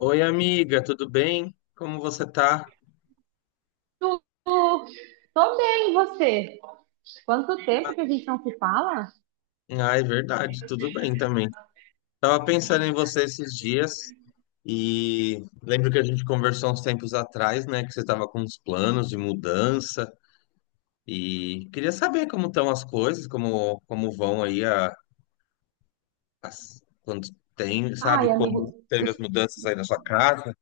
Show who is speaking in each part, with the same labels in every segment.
Speaker 1: Oi, amiga, tudo bem? Como você tá?
Speaker 2: Tu- Tô bem, e você? Quanto tempo que a gente não se fala?
Speaker 1: Ah, é verdade, tudo bem também. Tava pensando em você esses dias e lembro que a gente conversou uns tempos atrás, né, que você tava com uns planos de mudança e queria saber como estão as coisas, como vão aí a, as, quando tem,
Speaker 2: Ai,
Speaker 1: sabe, como
Speaker 2: amigo,
Speaker 1: teve
Speaker 2: os...
Speaker 1: as mudanças aí na sua casa.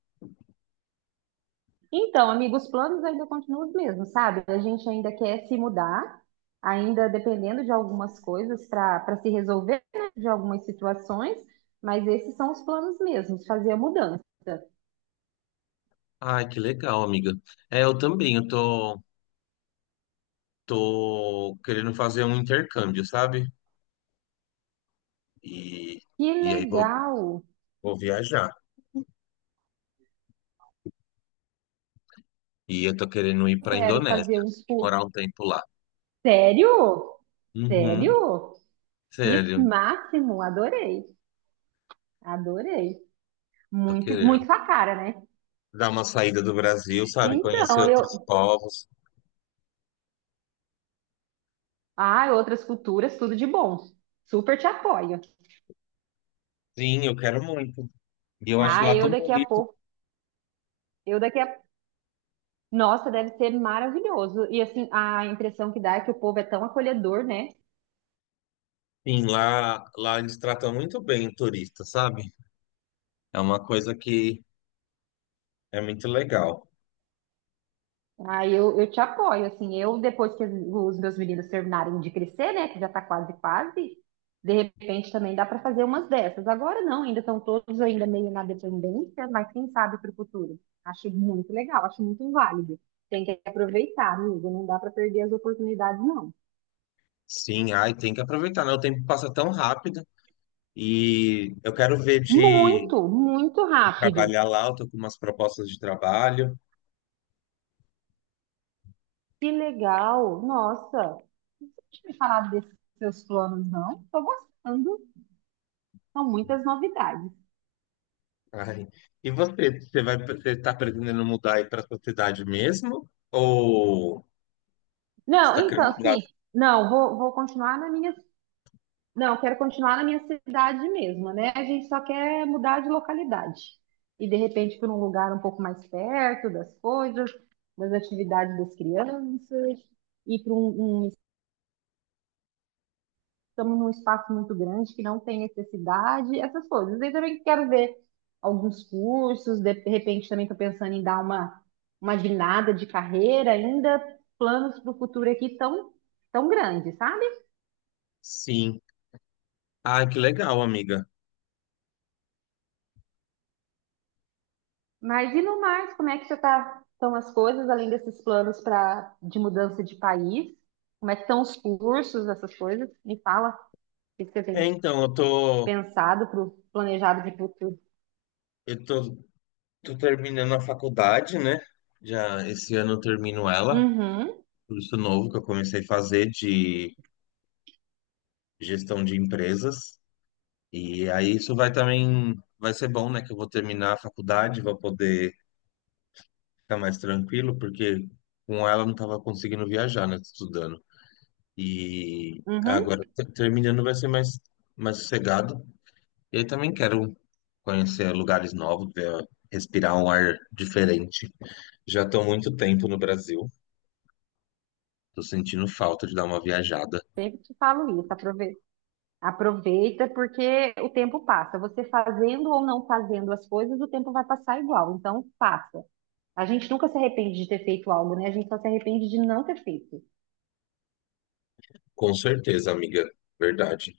Speaker 2: então, amigo, os planos ainda continuam os mesmos, sabe? A gente ainda quer se mudar, ainda dependendo de algumas coisas para se resolver, né, de algumas situações, mas esses são os planos mesmos, fazer a mudança.
Speaker 1: Ai, que legal, amiga. É, eu também, eu tô querendo fazer um intercâmbio, sabe? E
Speaker 2: Que
Speaker 1: e aí vou
Speaker 2: legal!
Speaker 1: Vou viajar. E eu tô querendo ir pra
Speaker 2: Quero
Speaker 1: Indonésia,
Speaker 2: fazer uns tour.
Speaker 1: morar um tempo lá.
Speaker 2: Sério?
Speaker 1: Uhum,
Speaker 2: Sério? Que
Speaker 1: sério,
Speaker 2: máximo! Adorei, adorei.
Speaker 1: tô
Speaker 2: Muito, muito
Speaker 1: querendo.
Speaker 2: sua cara, né?
Speaker 1: Dar uma saída do Brasil, sabe? Conhecer
Speaker 2: Então,
Speaker 1: outros
Speaker 2: eu.
Speaker 1: povos.
Speaker 2: Ah, outras culturas, tudo de bom. Super te apoio.
Speaker 1: Sim, eu quero muito. E eu acho
Speaker 2: Ah,
Speaker 1: lá
Speaker 2: eu
Speaker 1: tão
Speaker 2: daqui a
Speaker 1: bonito.
Speaker 2: pouco. Eu daqui a. Nossa, deve ser maravilhoso. E assim, a impressão que dá é que o povo é tão acolhedor, né?
Speaker 1: Sim, lá eles tratam muito bem o turista, sabe? É uma coisa que é muito legal.
Speaker 2: Ah, eu te apoio, assim, eu depois que os meus meninos terminarem de crescer, né, que já tá quase, quase, de repente também dá para fazer umas dessas. Agora não, ainda estão todos ainda meio na dependência, mas quem sabe para o futuro. Acho muito legal, acho muito válido. Tem que aproveitar, amigo, não dá para perder as oportunidades, não.
Speaker 1: Sim, ai, tem que aproveitar, né? O tempo passa tão rápido. E eu quero ver de
Speaker 2: Muito, muito
Speaker 1: de
Speaker 2: rápido.
Speaker 1: trabalhar lá, eu tô com umas propostas de trabalho.
Speaker 2: Que legal, nossa. Não tinha me falado desses seus planos, não. Tô gostando, são muitas novidades.
Speaker 1: Ai. E você, você vai, você está pretendendo mudar aí para sua cidade mesmo? Ou você
Speaker 2: Não,
Speaker 1: está
Speaker 2: então,
Speaker 1: querendo mudar?
Speaker 2: assim, não, vou continuar na minha. Não, quero continuar na minha cidade mesmo, né? A gente só quer mudar de localidade. E de repente para um lugar um pouco mais perto das coisas, das atividades das crianças, e estamos num espaço muito grande que não tem necessidade, essas coisas. E também quero ver alguns cursos, de repente também estou pensando em dar uma guinada de carreira, ainda planos para o futuro aqui tão, tão grandes, sabe?
Speaker 1: Sim. Ah, que legal, amiga.
Speaker 2: Mas e no mais, como é que já tá, estão as coisas, além desses planos de mudança de país? Como é que estão os cursos, essas coisas? Me fala o que você
Speaker 1: É,
Speaker 2: tem
Speaker 1: então, eu tô,
Speaker 2: pensado para o planejado de futuro.
Speaker 1: eu tô, tô terminando a faculdade, né? Já esse ano eu termino ela,
Speaker 2: Uhum,
Speaker 1: curso novo que eu comecei a fazer de gestão de empresas. E aí isso vai também, vai ser bom, né? Que eu vou terminar a faculdade, vou poder ficar mais tranquilo, porque com ela eu não estava conseguindo viajar, né? Estudando. E
Speaker 2: uhum,
Speaker 1: agora, terminando, vai ser mais, mais sossegado. E aí também quero conhecer lugares novos, respirar um ar diferente. Já estou há muito tempo no Brasil, estou sentindo falta de dar uma viajada.
Speaker 2: sempre te falo isso. Aproveita, aproveita porque o tempo passa. Você fazendo ou não fazendo as coisas, o tempo vai passar igual. Então, faça. A gente nunca se arrepende de ter feito algo, né? A gente só se arrepende de não ter feito.
Speaker 1: Com certeza, amiga, verdade.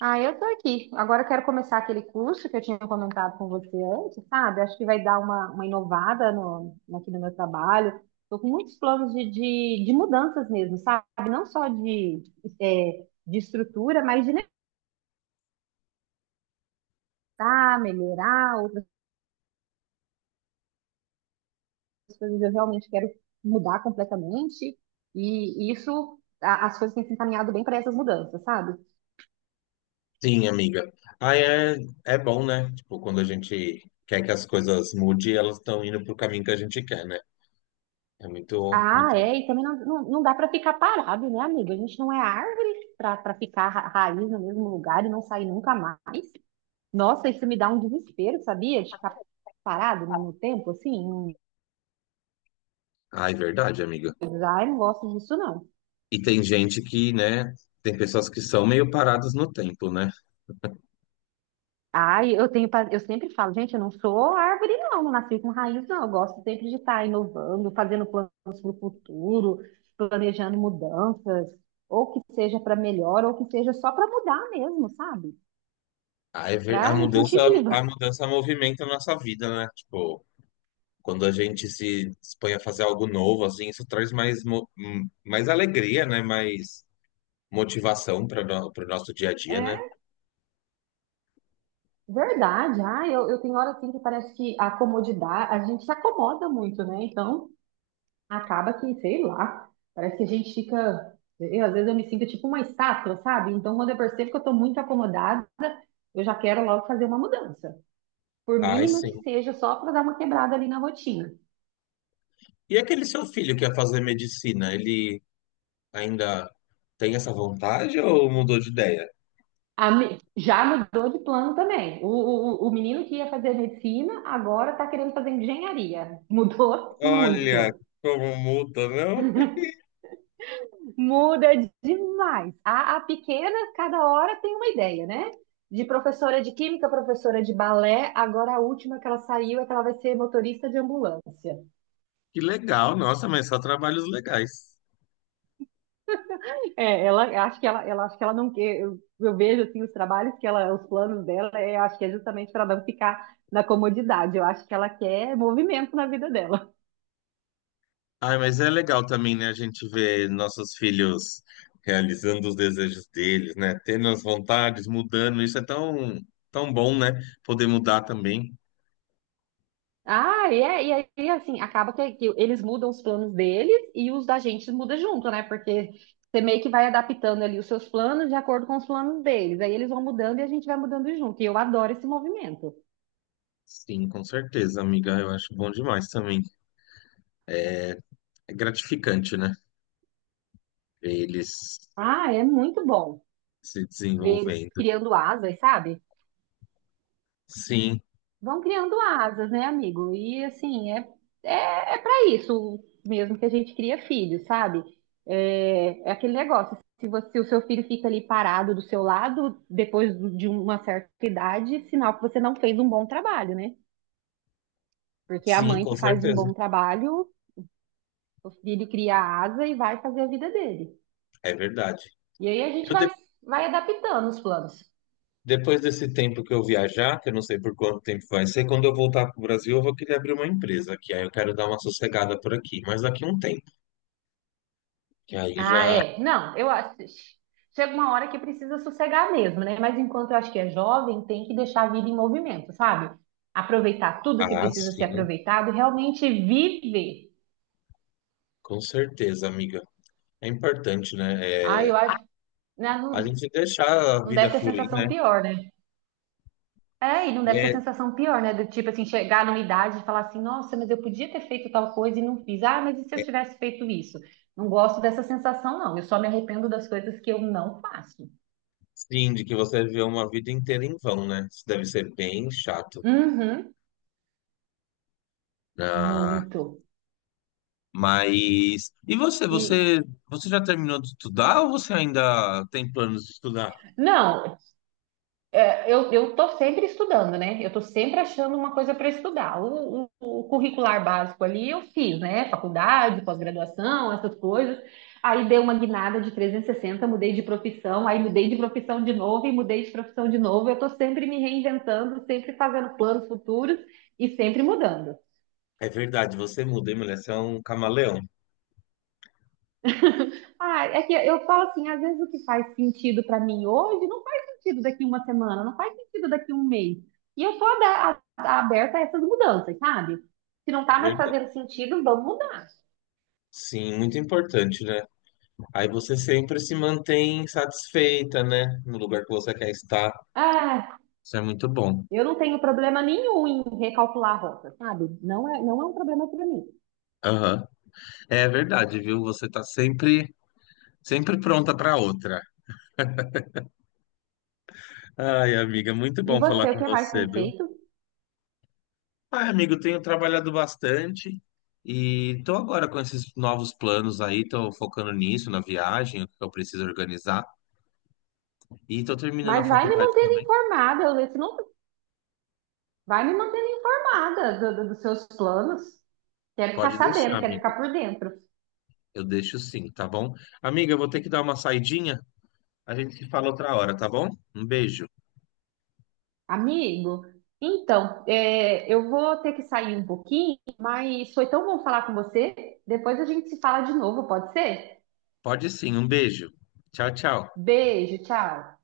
Speaker 2: Ah, eu tô aqui. Agora eu quero começar aquele curso que eu tinha comentado com você antes, sabe? Acho que vai dar uma inovada aqui no meu trabalho. Tô com muitos planos de mudanças mesmo, sabe? Não só de, é, de estrutura, mas de melhorar, melhorar outras coisas. Eu realmente quero mudar completamente. E isso, as coisas têm se encaminhado bem para essas mudanças, sabe?
Speaker 1: Sim, amiga. Ah, é, é bom, né? Tipo, quando a gente quer que as coisas mudem, elas estão indo pro caminho que a gente quer, né? É muito,
Speaker 2: Ah,
Speaker 1: muito...
Speaker 2: é, e também não dá para ficar parado, né, amiga? A gente não é árvore para ficar raiz no mesmo lugar e não sair nunca mais. Nossa, isso me dá um desespero, sabia? De ficar parado no tempo, assim.
Speaker 1: Ah, é verdade, amiga.
Speaker 2: Ai, não gosto disso, não.
Speaker 1: E tem gente que, né, tem pessoas que são meio paradas no tempo, né?
Speaker 2: Ai, eu sempre falo, gente, eu não sou árvore, não, não nasci com raiz, não. Eu gosto sempre de estar inovando, fazendo planos para o futuro, planejando mudanças, ou que seja para melhor, ou que seja só para mudar mesmo, sabe?
Speaker 1: A, ever- a
Speaker 2: Para me sentir
Speaker 1: mudança, a
Speaker 2: viva.
Speaker 1: mudança movimenta a nossa vida, né? Tipo, quando a gente se dispõe a fazer algo novo, assim, isso traz mais alegria, né? Mais motivação para o nosso dia a dia, né?
Speaker 2: É. Verdade, ah, eu tenho hora assim que parece que a comodidade, a gente se acomoda muito, né? Então, acaba que, sei lá, parece que a gente fica, eu, às vezes eu me sinto tipo uma estátua, sabe? Então, quando eu percebo que eu tô muito acomodada, eu já quero logo fazer uma mudança, por
Speaker 1: Ai,
Speaker 2: mínima que
Speaker 1: sim.
Speaker 2: seja, só para dar uma quebrada ali na rotina.
Speaker 1: E aquele seu filho que ia fazer medicina, ele ainda tem essa vontade ou mudou de ideia?
Speaker 2: Já mudou de plano também. O menino que ia fazer medicina agora tá querendo fazer engenharia. Mudou
Speaker 1: Olha
Speaker 2: muito.
Speaker 1: como muda, não?
Speaker 2: Muda demais. A pequena, cada hora tem uma ideia, né? De professora de química, professora de balé, agora a última que ela saiu é que ela vai ser motorista de ambulância.
Speaker 1: Que legal, nossa, mas só trabalhos legais.
Speaker 2: É, ela acho que ela não quer. Eu vejo assim os trabalhos que ela, os planos dela, é, acho que é justamente para não ficar na comodidade. Eu acho que ela quer movimento na vida dela.
Speaker 1: Ai, mas é legal também, né, a gente ver nossos filhos realizando os desejos deles, né, tendo as vontades, mudando, isso é tão, tão bom, né, poder mudar também.
Speaker 2: Ah, e aí, assim, acaba que eles mudam os planos deles e os da gente muda junto, né? Porque você meio que vai adaptando ali os seus planos de acordo com os planos deles. Aí eles vão mudando e a gente vai mudando junto. E eu adoro esse movimento.
Speaker 1: Sim, com certeza, amiga, eu acho bom demais também. É gratificante, né, ver eles
Speaker 2: Ah, é muito bom
Speaker 1: se
Speaker 2: ver eles
Speaker 1: desenvolvendo.
Speaker 2: criando asas, sabe?
Speaker 1: Sim,
Speaker 2: Vão criando asas, né, amigo? E assim, é para isso mesmo que a gente cria filho, sabe? É, é aquele negócio. Se o seu filho fica ali parado do seu lado, depois de uma certa idade, sinal que você não fez um bom trabalho, né? Porque a
Speaker 1: sim,
Speaker 2: mãe que
Speaker 1: com
Speaker 2: faz um bom
Speaker 1: certeza,
Speaker 2: trabalho, o filho cria asa e vai fazer a vida dele.
Speaker 1: é verdade.
Speaker 2: E aí
Speaker 1: Eu de-
Speaker 2: vai adaptando os planos.
Speaker 1: Depois desse tempo que eu viajar, que eu não sei por quanto tempo vai ser, quando eu voltar para o Brasil, eu vou querer abrir uma empresa aqui, aí eu quero dar uma sossegada por aqui, mas daqui a um tempo. Que aí
Speaker 2: Ah,
Speaker 1: já.
Speaker 2: é. Não, eu acho. Chega uma hora que precisa sossegar mesmo, né? Mas enquanto eu acho que é jovem, tem que deixar a vida em movimento, sabe? Aproveitar tudo que
Speaker 1: Ah,
Speaker 2: precisa ser
Speaker 1: sim,
Speaker 2: aproveitado, e realmente viver.
Speaker 1: com certeza, amiga. É importante, né?
Speaker 2: Ah,
Speaker 1: É,
Speaker 2: eu acho. Né,
Speaker 1: a
Speaker 2: não,
Speaker 1: gente deixar a
Speaker 2: não
Speaker 1: vida
Speaker 2: deve ter
Speaker 1: fluir,
Speaker 2: sensação
Speaker 1: né?
Speaker 2: pior, né? É, e não deve ter
Speaker 1: É
Speaker 2: sensação pior, né? Do tipo assim, chegar numa idade e falar assim, nossa, mas eu podia ter feito tal coisa e não fiz. Ah, mas e se eu tivesse feito isso? Não gosto dessa sensação, não. Eu só me arrependo das coisas que eu não faço.
Speaker 1: sim, de que você viveu uma vida inteira em vão, né? Isso deve ser bem chato.
Speaker 2: Uhum,
Speaker 1: Ah,
Speaker 2: muito.
Speaker 1: mas. E você?
Speaker 2: E.
Speaker 1: Você, você já terminou de estudar ou você ainda tem planos de estudar?
Speaker 2: Não, cara, eu tô sempre estudando, né? Eu tô sempre achando uma coisa para estudar. O curricular básico ali eu fiz, né? Faculdade, pós-graduação, essas coisas. Aí dei uma guinada de 360, mudei de profissão, aí mudei de profissão de novo e mudei de profissão de novo. Eu tô sempre me reinventando, sempre fazendo planos futuros e sempre mudando.
Speaker 1: É verdade, você muda, hein, mulher? Você é um camaleão.
Speaker 2: Ah, é que eu falo assim, às vezes o que faz sentido para mim hoje não faz sentido daqui uma semana, não faz sentido daqui um mês. E eu tô aberta a essas mudanças, sabe? Se não tá mais
Speaker 1: Verdade.
Speaker 2: fazendo sentido, vamos mudar.
Speaker 1: Sim, muito importante, né? Aí você sempre se mantém satisfeita, né? No lugar que você quer estar.
Speaker 2: Ah,
Speaker 1: Isso é muito bom.
Speaker 2: eu não tenho problema nenhum em recalcular a rota, sabe? Não é um problema para mim.
Speaker 1: Aham. É verdade, viu? Você tá sempre, sempre pronta para outra. Ai, amiga, muito
Speaker 2: E
Speaker 1: bom falar
Speaker 2: você, o
Speaker 1: com
Speaker 2: que mais
Speaker 1: você,
Speaker 2: tem
Speaker 1: viu?
Speaker 2: feito?
Speaker 1: Ai, amigo, tenho trabalhado bastante e tô agora com esses novos planos aí, tô focando nisso, na viagem, o que eu preciso organizar e tô terminando a
Speaker 2: Mas vai me
Speaker 1: faculdade
Speaker 2: mantendo
Speaker 1: também.
Speaker 2: informada, eu- se não, vai me mantendo informada dos seus planos. Quero ficar
Speaker 1: Pode deixar,
Speaker 2: sabendo, quero
Speaker 1: amiga.
Speaker 2: ficar por dentro.
Speaker 1: Eu deixo sim, tá bom? Amiga, eu vou ter que dar uma saidinha. A gente se fala outra hora, tá bom? Um beijo.
Speaker 2: Amigo, então, é, eu vou ter que sair um pouquinho, mas foi tão bom falar com você. Depois a gente se fala de novo, pode ser?
Speaker 1: Pode sim, um beijo. Tchau, tchau.
Speaker 2: Beijo, tchau.